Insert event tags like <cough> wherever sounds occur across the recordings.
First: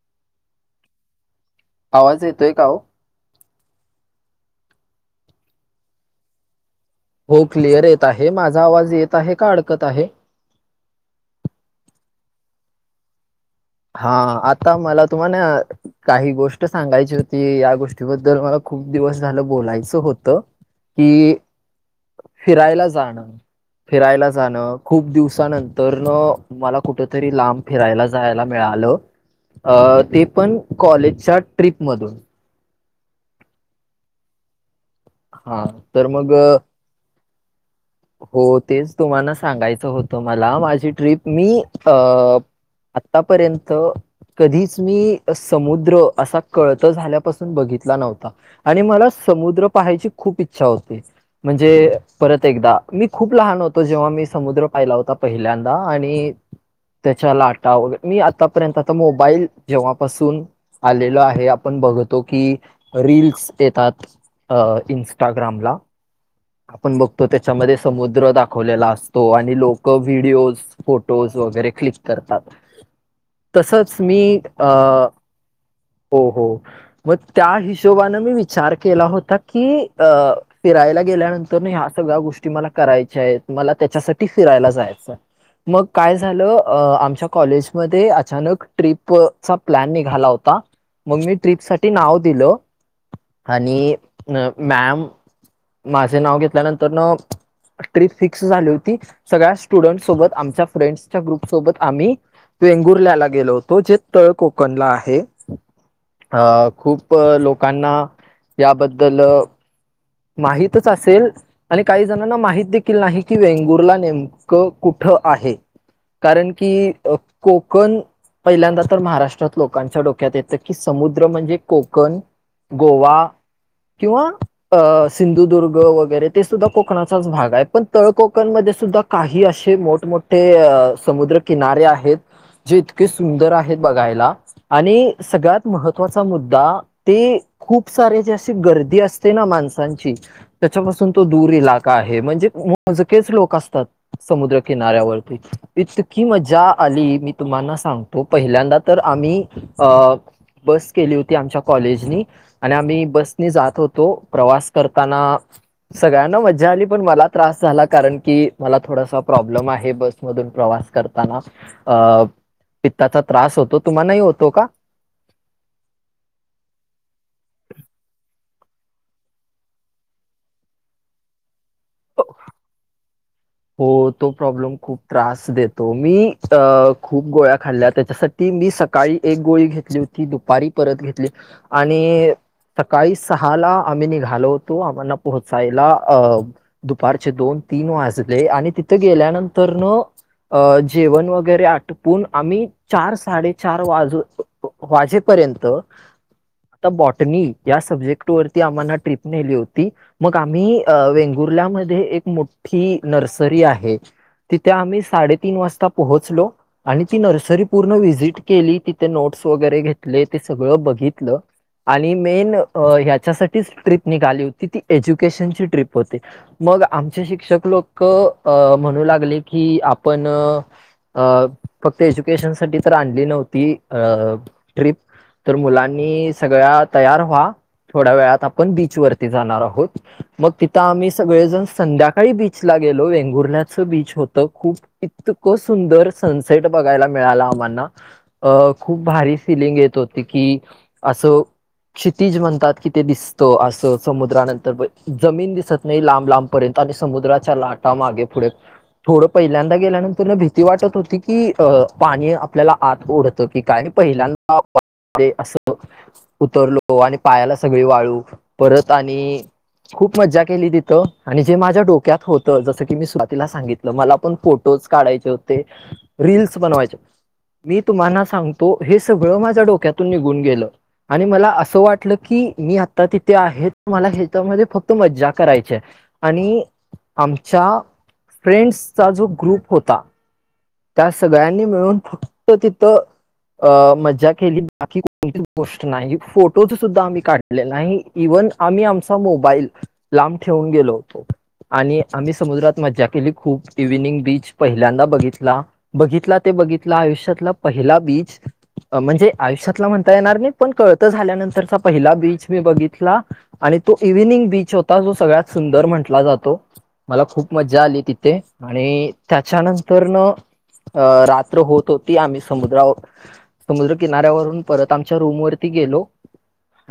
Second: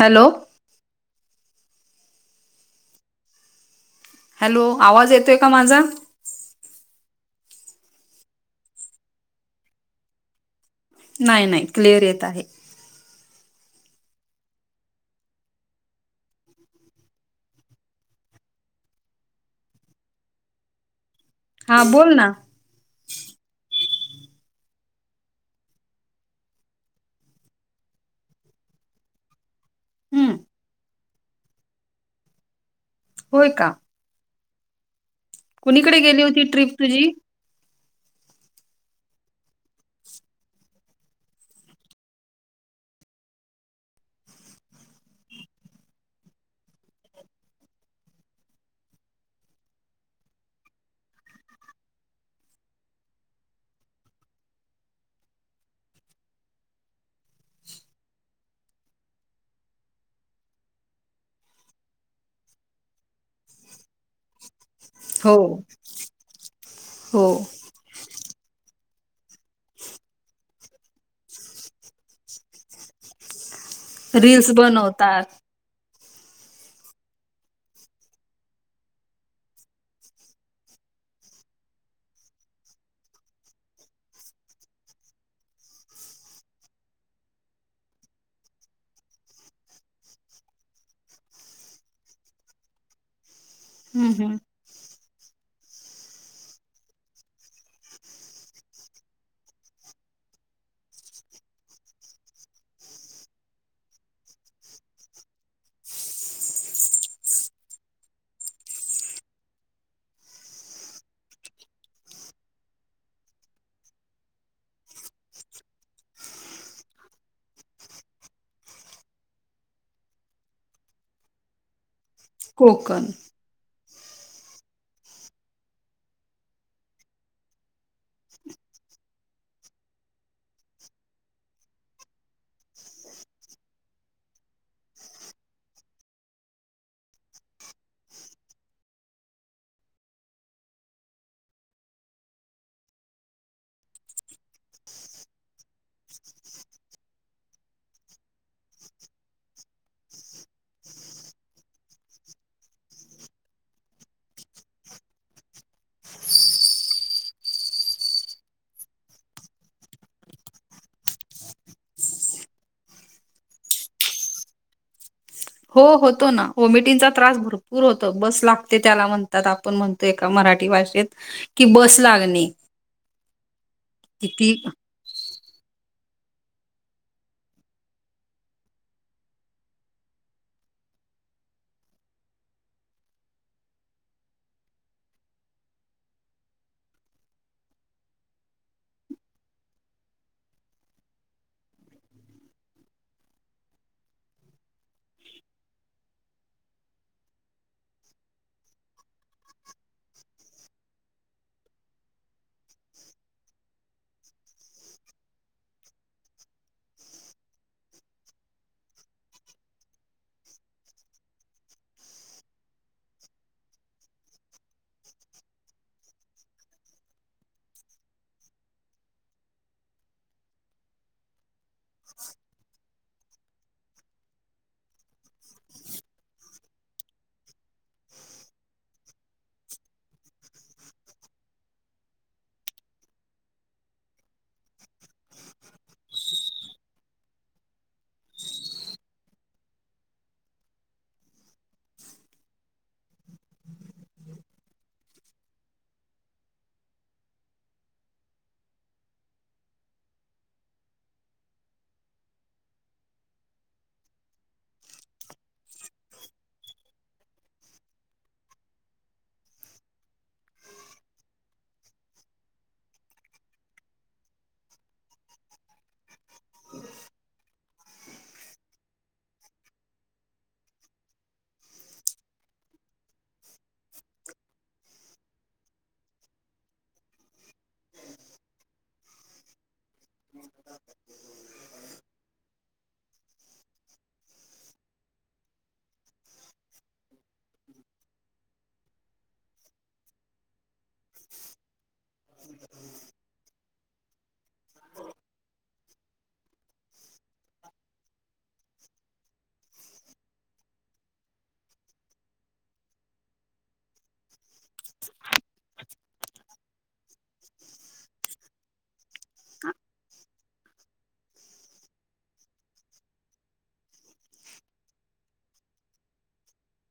Hello! आवाज येतोय का ओ? हॅलो आवाज येतोय का माझा? हो क्लिअर येत आहे माझा आवाज येत आहे का अडकत आहे? नाही नाही क्लिअर येत आहे. हा आता मला तुम्हानं काही गोष्ट सांगायची होती, या गोष्टीबद्दल मला खूप दिवस झालं बोलायचं होतं. की हां बोल ना फिरायला जाणं फिरायला जाणं, खूप दिवसानंतरन मला कुठ तरी लांब फिरायला जायला मिळालं, ते हम्म पण कॉलेजच्या ट्रीप मधून. होय का? हा कुणीकडे तर गेली मग होती ट्रिप तुझी हो तेच तुम्हाला सांगायचं होतं मला, माझी ट्रीप मी अ आतापर्यंत कधीच मी समुद्र असा कळतं झाल्यापासून बघितला नव्हता. आणि मला समुद्र पाहायची खूप इच्छा होती. म्हणजे, परत एकदा मी खूप लहान होतो जेव्हा मी समुद्र पाहिला होता पहिल्यांदा आणि त्येच्या आटा वगैे, मी आतापर्यंत आता मोबाईल जेव्हापासून आलेलो आहे, आपण बघतो की रील्स येतात इन्स्ट. हो स्टाग्रामला आपण हो बघतो त्येच्यामध्ये समुद्र दाखवलेला असतो आणि लोक व्हिडिओज फोटोज वगैरे क्लिक करतात तसच मी रील्स अ बनवतात हो, हो मग त्या हिशोबाने मी विचार केला होता की अ फिरायला गेल्यानंतरनं ह्या सगळ्या गोष्टी मला करायच्या आहेत, मला त्याच्यासाठी फिरायला जायचं हाय मग काय झालं आमच्या कॉलेजमध्ये अचानक ट्रिपं चा प्लॅन निघाला होता, मग मी ट्रीप साठी नाव दिलं आणि हम्म हम्म अ मॅम माझे नाव घेतल्यानंतरन ट्रिप फिक्स झाली होती सगळ्या स्टुडन्ट सोबत आमच्या फ्रेंड्सच्या ग्रुप सोबत आम्ही वेंगुर्ल्याला गेलो होतो, जे तळ कोकणला आहे. अ, खूप लोकांना याबद्दल माहीतच असेल आणि काही जणांना माहित देखील नाही की वेंगुर्ला नेमकं कुठं आहे. कारण की कोकण पहिल्यांदा तर महाराष्ट्रात डोक्यात येतं की समुद्र म्हणजे कोकण कोकण गोवा किंवा अ, सिंधुदुर्ग वगैरे ते सुद्धा कोकणाचाच भाग हाय पण तळ कोकणमध्ये सुद्धा काही असे मोठमोठे समुद्रकिनारे आहेत जे इतके सुंदर आहेत बघायला. आणि सगळ्यात महत्त्वाचा मुद्दा ते खूप सारे जे अशी गर्दी असते ना माणसांची त्याच्यापासून तो दूर इलाका आहे, म्हणजे मोजकेच लोक असतात. समुद्र किनाऱ्यावरती, इतकी मजा आली मी तुम्हाना सांग तो पहिल्यांदा तर आम्ही अ बस केली होती आमच्या कॉलेजनी आणि आम्ही बसनी जात होतो. प्रवास करताना सगळ्यांना मजा आली, पण मला त्रास झाला, कारण की मला थोडासा प्रॉब्लेम आहे बस मधून प्रवास करताना, अ. पित्ताचा त्रास होतो, तुम्हांनाही होतो का? हो होतो ना,, वोमिटिंगचा त्रास भरपूर होतो, बस लागते त्याला म्हणतात आपण म्हण तो एका मराठी भाषेत, कि बस लागणे हो तो किती प्रॉब्लेम खूप. त्रास देतो मी, अ खूप गोळ्या खाल्ल्या त्याच्यासाठी, मी सकाळी एक गोळी घेतली होती ती दुपारी परत घेतली, आणि सकाळी सहाला आम्ही निघालो होतो, आम्हाला पोहोचायला अ. दुपारचे दोन तीन वाजले, आणि तिथं गेल्यानंतर न. अ जेवण वगैरे आटपून, आम्ही चार साडे चार वाजू. वाजेपर्यंत तर बॉटनी, या सब्जेक्ट वरती आम्हाला ट्रिप नेली होती. मग आम्ही, अ वेंगुर्ल्यामध्ये एक मोठी नर्सरी आहे.. तिथे आम्ही साडेतीन वाजता पोहोचलो. आणि ती नर्सरी पूर्ण व्हिजिट केली, तिथे नोट्स वगैरे घेतले, ते सगळं बघितलं. आणि मेन, ह्याच्यासाठीच ट्रीप निघाली होती ती एज्युकेशनची ट्रीप होती. मग आमचे शिक्षक लोकं अ म्हणू लागले की आपण. अ फक्त एज्युकेशन तर आणली नव्हती, अ ट्रिप. तर मुलांनी सगळ्या तयार व्हा थोड्या वेळात आपण बीच वरती जाणार आहोत, मग तिथं आम्ही सगळेजण संध्याकाळी बीच बीच ला गेलो, वेंगुर्ण्याचं बीच होतं खूप इतकं सुंदर सनसेट बघायला मिळाला आम्हाना. अ खूप भारी फिलिंग येत होती की असं क्षितिज म्हणतात कि ते दिसतं, असं समुद्रानंतर पण जमीन दिसत नाही लांब लांबपर्यंत, आणि समुद्राच्या लाटामागे पुढे थोडं पहिल्यांदा गेल्यानंतर भीती वाटत होती की, अ पाणी आपल्याला आत ओढतं की काय पहिल्यांदा पाहिले असं उतरलो आणि पायाला सगळी वाळू, परत आणि खूप मज्जा केली तिथं, आणि जे माझ्या डोक्यात होतं,, जसं की मी स्वातीला सांगितलं, मला पण फोटोज काढायचे होते रीलस बनवायच्या,,, मी तुम्हाना सांगतो,, हे सगळं माझ्या डोक्यातून निघून गेलं. आणि मला असं वाटलं,, की मी आता तिथे आहे, मला हच्यामध्ये फक्त मज्जा करायचीय. आणि आमच्या फ्रेंड्सचा जो ग्रुप होता त्या सगळ्यांनी मिळून फक्त तिथं अ मज्जा केली,, बाकी कोणतीच गोष्ट नाही, फोटोज सुद्धा आम्ही काढ ले नाही,,, इव्हन आम्ही आमचा मोबाईल, लांब ठेवून गेलो होतो. आणि आम्ही समुद्रात मज्जा केली खूप,, इव्हनिंग बीच पहिल्यांदा बघितला. बघीतला ते बघीतला आयुष्यातला पहिला बीच म्हणजे आयुष्यातला म्हणता येणार नाही, पण कळतं झाल्यानंतरचा पहिला बीच मी बघितला. आणि तो इव्हिनिंग बीच होता, जो सगळ्यात सुंदर म्हटला जातो. मला खूप मज्जा आली तिथे, आणि त्याच्यानंतरनं अ रात्र होत होती, आम्ही समुद्रावर समुद्र किनाऱ्यावरून परत आमच्या रूम वरती गेलो.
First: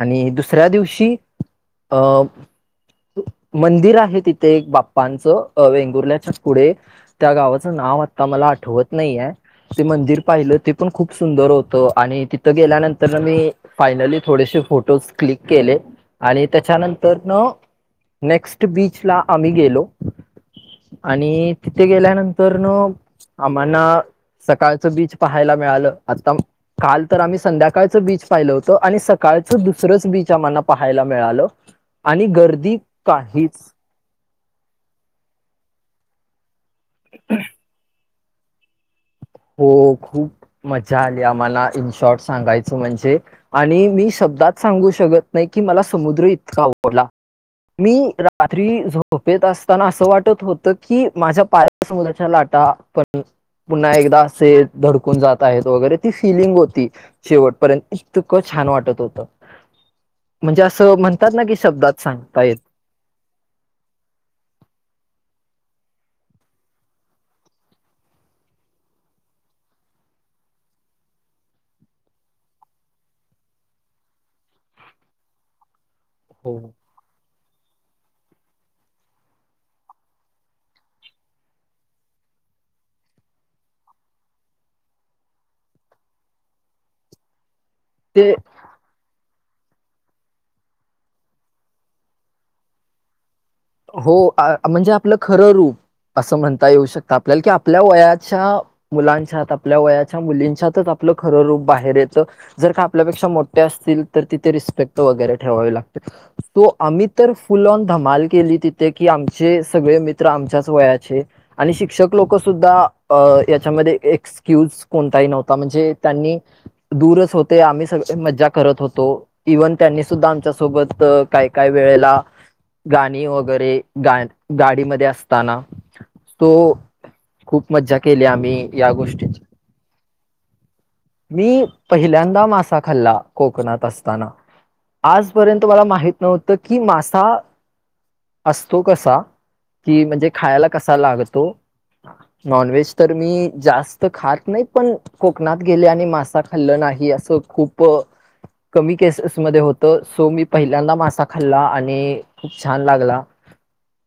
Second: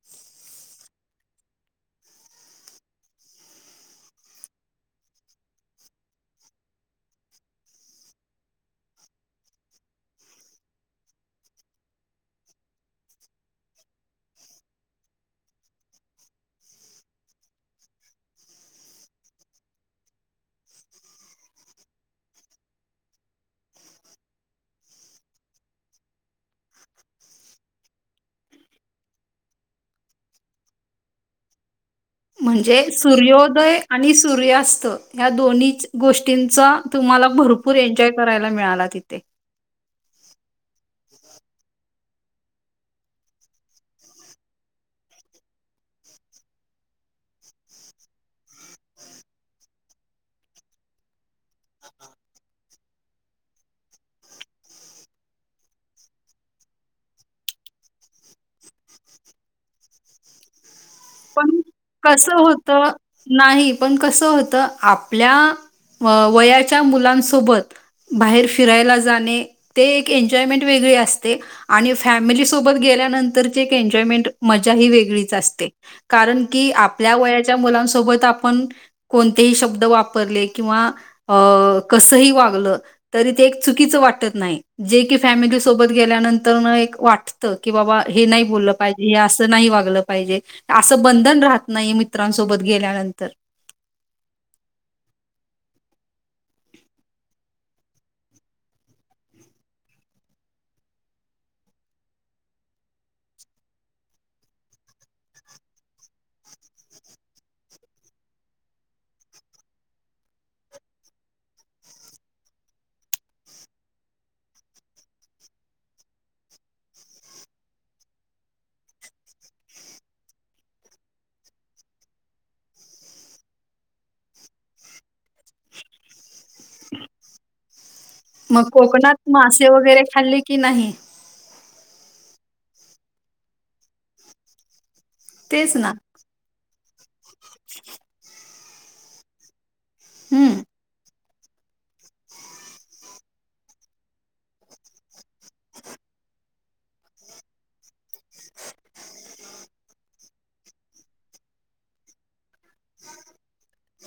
आणि दुसऱ्या दिवशी अ मंदिर आहे तिथ ते एक बाप्पांचं वेंगुर्ल्याच्या पुढे त्या गावाचं नाव आता मला आठवत नाहीय. ते मंदिर पाहिलं ते पण खूप सुंदर होतं. आणि तिथं गेल्यानंतर मी फायनली थोडेसे फोटोज क्लिक केले आणि त्याच्यानंतर न नेक्स्ट बीचला आम्ही गेलो. आणि तिथे गेल्यानंतर न आम्हाला सकाळचं बीच पाहायला मिळालं. आता काल तर आम्ही संध्याकाळचं बीच पाहिल होतं. आणि सकाळचं दुसरंच बीच आम्हाला पाहायला मिळालं. आणि गर्दी म्हणजे काहीच सूर्योदय आणि सूर्यास्त या दोन्ही गोष्टींचा तुम्हाला भरपूर एन्जॉय, करायला मिळाला तिथे, हो खूप मजा आली आम्हाला, इन शॉर्ट सांगायचं म्हणजे, आणि मी शब्दात सांगू शकत नाही की, मला समुद्र इतका आवडला. मी रात्री झोपेत असताना असं वाटत होतं की, माझ्या पाया समुद्राच्या लाटा पण पुन्हा एकदा दास धडकून जात आहेत वगैरे ती फिलिंग होती. शेवटपर्यंत इतक छान वाटत होत म्हणजे असं म्हण पण कस होत. नाही पण कसं होतं आपल्या वयाच्या मुलांसोबत बाहेर फिरायला जाणे ते एक एन्जॉयमेंट वेगळी असते. आणि फॅमिली सोबत गेल्यानंतरची एक एन्जॉयमेंट मजा ही वेगळीच असते. कारण हो की आपल्या वयाच्या मुलांसोबत आपण कोणतेही शब्द वापरले किंवा अ कसही वागलं. तरी ते एक चुकीच वाटत नाही जे की, फॅमिली सोबत गेल्यानंतर एक वाट त की बाबा हे ते नाही बोललं पाहिजे हे असं नाही वागलं पाहिजे. असं बंधन राहत नाही मित्रांसोबत गेल्यानंतर हो म्हणजे आपलं खरं रूप असं म्हणता येऊ शकत. आपल्याला की आपल्या वयाच्या मुलांच्यात आपल्या वयाच्या मुलींच्यातच आपलं खर रूप बाहेर येत. जर का आपल्यापेक्षा मोठे असतील तर तिथे रिस्पेक्ट वगैरे ठेवावे. तो आम्ही तर फुल ऑन धमाल केली. तिथे की आमचे सगळे मित्र आमच्याच वयाचे आणि शिक्षक लोकसुद्धा अ याच्यामध्ये एक स्क्यूज कोणताही नव्हता म्हणजे त्यांनी दूरच होते आम्ही सगळी मज्जा करत होतो. इव्हन त्यांनी सुद्धा आमच्यासोबत काय-काय वेळेला गाणी वगैरे ते गा गाडी मध्ये असताना तो खूप मज्जा केले आम्ही मग या कोकणात गोष्टीची. मासे वगैरे खाल्ली की नाही, मी पहिल्यांदा मासा खाल्ला, कोकणात असताना आजपर्यंत मला माहित नव्हतं की मासा ह <unintelligible> असतो कसा की, म्हणजे हम्म खायला कसा लागतो नॉन व्हेज तर मी जास्त खात नाही. पण कोकणात गेले आणि मासा खाल्लं नाही असं खूप कमी केसेसमध्येध्ये होत सो मी पहिल्यांदा मासा खाल्ला आणि खूप छान लागला.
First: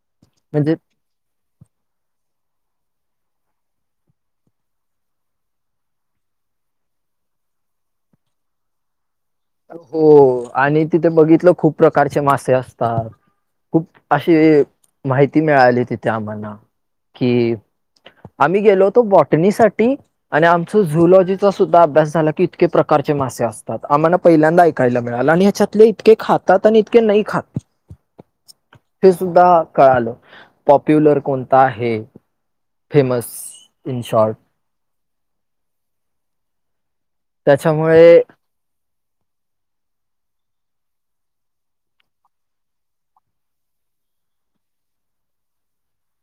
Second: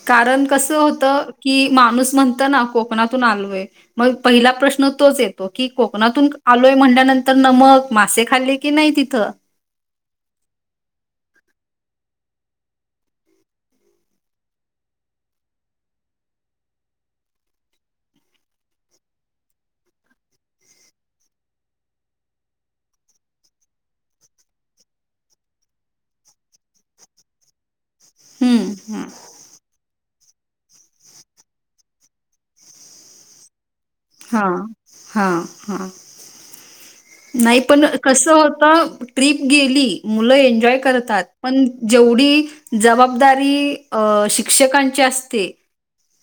कारण कस म्हणजे होत की माणूस म्हणत ना कोकणातून आलोय. मग पहिला प्रश्न तोच येतो, की कोकणातून आलोय म्हणल्यानंतर नमक मासे खाली. की नाही तिथं, हो.. आणि तिथे बघितलं खूप प्रकारचे मासे असतात. खूप अशी माहिती मिळाली तिथे आम्हाला कि.. आम्ही गेलो होतो बॉटणीसाठीठी. आणि आमचं झुलॉजीचा सुद्धा अभ्यास झाला की इतके प्रकारचे मासे असतात, आम्हाला. पहिल्यांदा ऐकायला मिळाला आणि ह्याच्यातले इतके खातात आणि इतके नाही खातात. हम्म हम्म ते सुद्धा कळालं. पॉप्युलर कोणता आहे फेमस इन शॉर्ट. हा, हा.. नाही पण त्याच्यामुळे कस होत आ ट्रिप गेली. मुलं एन्जॉय करतात. पण जेवढी. जबाबदारी अ शिक्षकांची असते.?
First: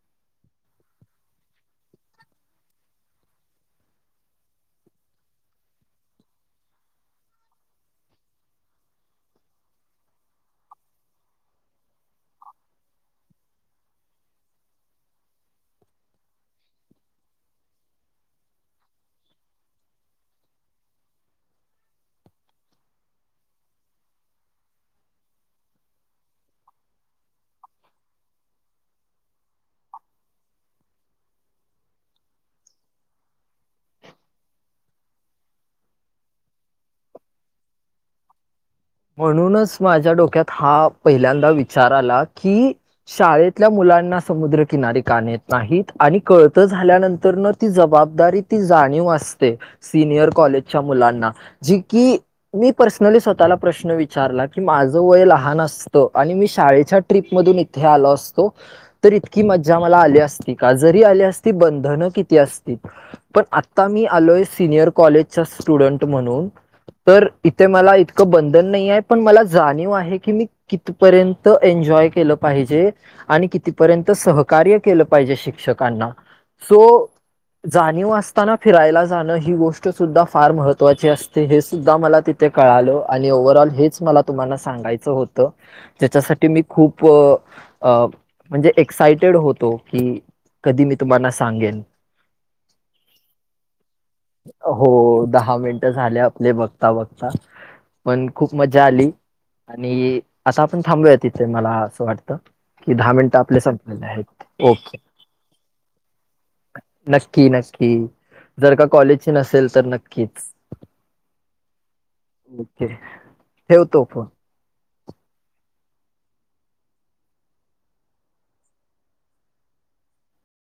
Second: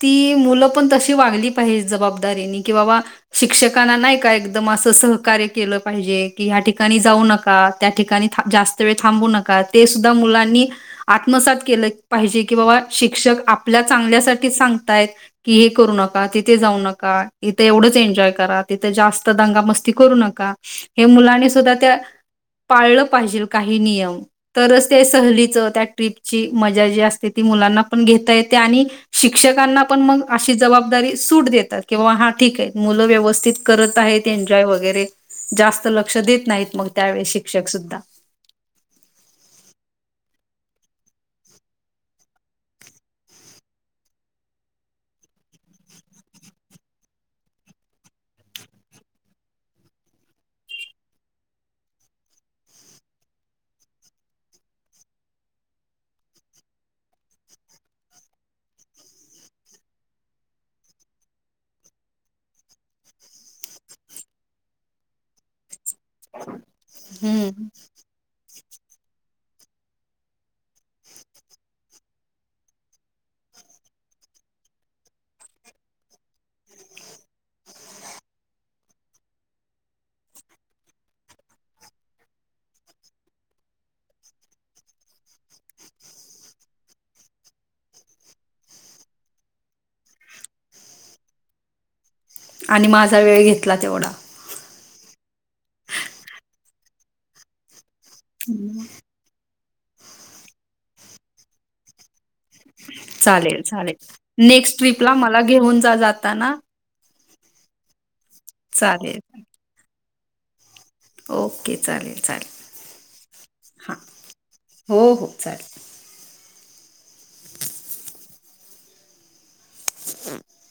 ती मुलं पण तशी वागली पाहिजे, जबाबदारीनी कि बाबा. शिक्षकांना नाही का एकदम असं सहकार्य केलं पाहिजे. की ह्या ठिकाणी जाऊ नका. त्या ठिकाणी जास्त वेळ थांबू नका ते सुद्धा मुलांनी. आत्मसात केलं पाहिजे. की बाबा शिक्षक आपल्या चांगल्यासाठी सांगतायत. कि.. हे करू नका तिथे जाऊ नका. इथं एवढंच एन्जॉय करा तिथे जास्त दंगामस्ती करू नका हे मुलांनी सुद्धा त्या. पाळलं पाहिजे काही नियम. तरच, ते सहलीचं त्या ट्रीपची मजा जी असते ती मुलांना पण घेता येते, आणि शिक्षकांना पण मग अशी जबाबदारी सूट देतात. किंवा. ठीक आहे मुलं व्यवस्थित करत आहेत एन्जॉय वगैरे जास्त लक्ष देत नाहीत मग त्यावेळी शिक्षक सुद्धा. म्हणूनच माझ्या डोक्यात हा पहिल्यांदा विचार आला की शाळेतल्या मुलांना समुद्रकिनारी का न्हेत नाहीत, आणि कळतं झाल्यानंतर ती जबाबदारी, ती जाणीव असते. सिनियर कॉलेजच्या मुलांना, जी की मी पर्सनली स्वतःला प्रश्न विचारला, की माझं वय लहान अस आणि मी शाळेच्या ट्र्रीप मधून इथे आलो असतो तर इतकी मज्जा मला आली का, जरी आली असती बंधनं किती असती. पण आत्ता मी आलोय सिनियर कॉलेजच्या स्टुडंट म्हणून तर, हम्म इथे मला इ इतक बंधन नाही आहे, पण मला जाणीव आहे. की मी कितपर्यंत एन्जॉय केलं पाहिजे? आणि कितीपर्यंत सहकार्य केलं पाहिजे शिक्षकांना, सो जाणीव असताना फिरायला जाणं ही गोष्ट सुद्धा फार महत्त्वाची असते, हे सुद्धा मला ति ते कळालं आणि ओव्हरऑल हेच मला तुम्हाला सांगायचं होतं? त्याच्यासाठी मी खूप अ म्हणजे एक्सायटेड होतो की, कधी मी तुम्हाला सांगेन. आणि माझा वेळ घेतला तेवढा. हो... दहा मिनटं झाले आपले बघता-बघता. पण खूप मज्जा आली, आणि आता आपण थांबूया इथे मला असं वाटतं. कि दहा मिनिटं आपले चालेल संपलेले चालेल आहेत, नेक्स्ट ओके. ट्रिपला मला घेऊन जा जाताना नक्की-नक्की, जर का कॉलेजची चालेल नसेल तर, नक्कीच. ओके चालेल चालेल. ओके हां ठेवतो. हो हो चालेल. म <inaudible>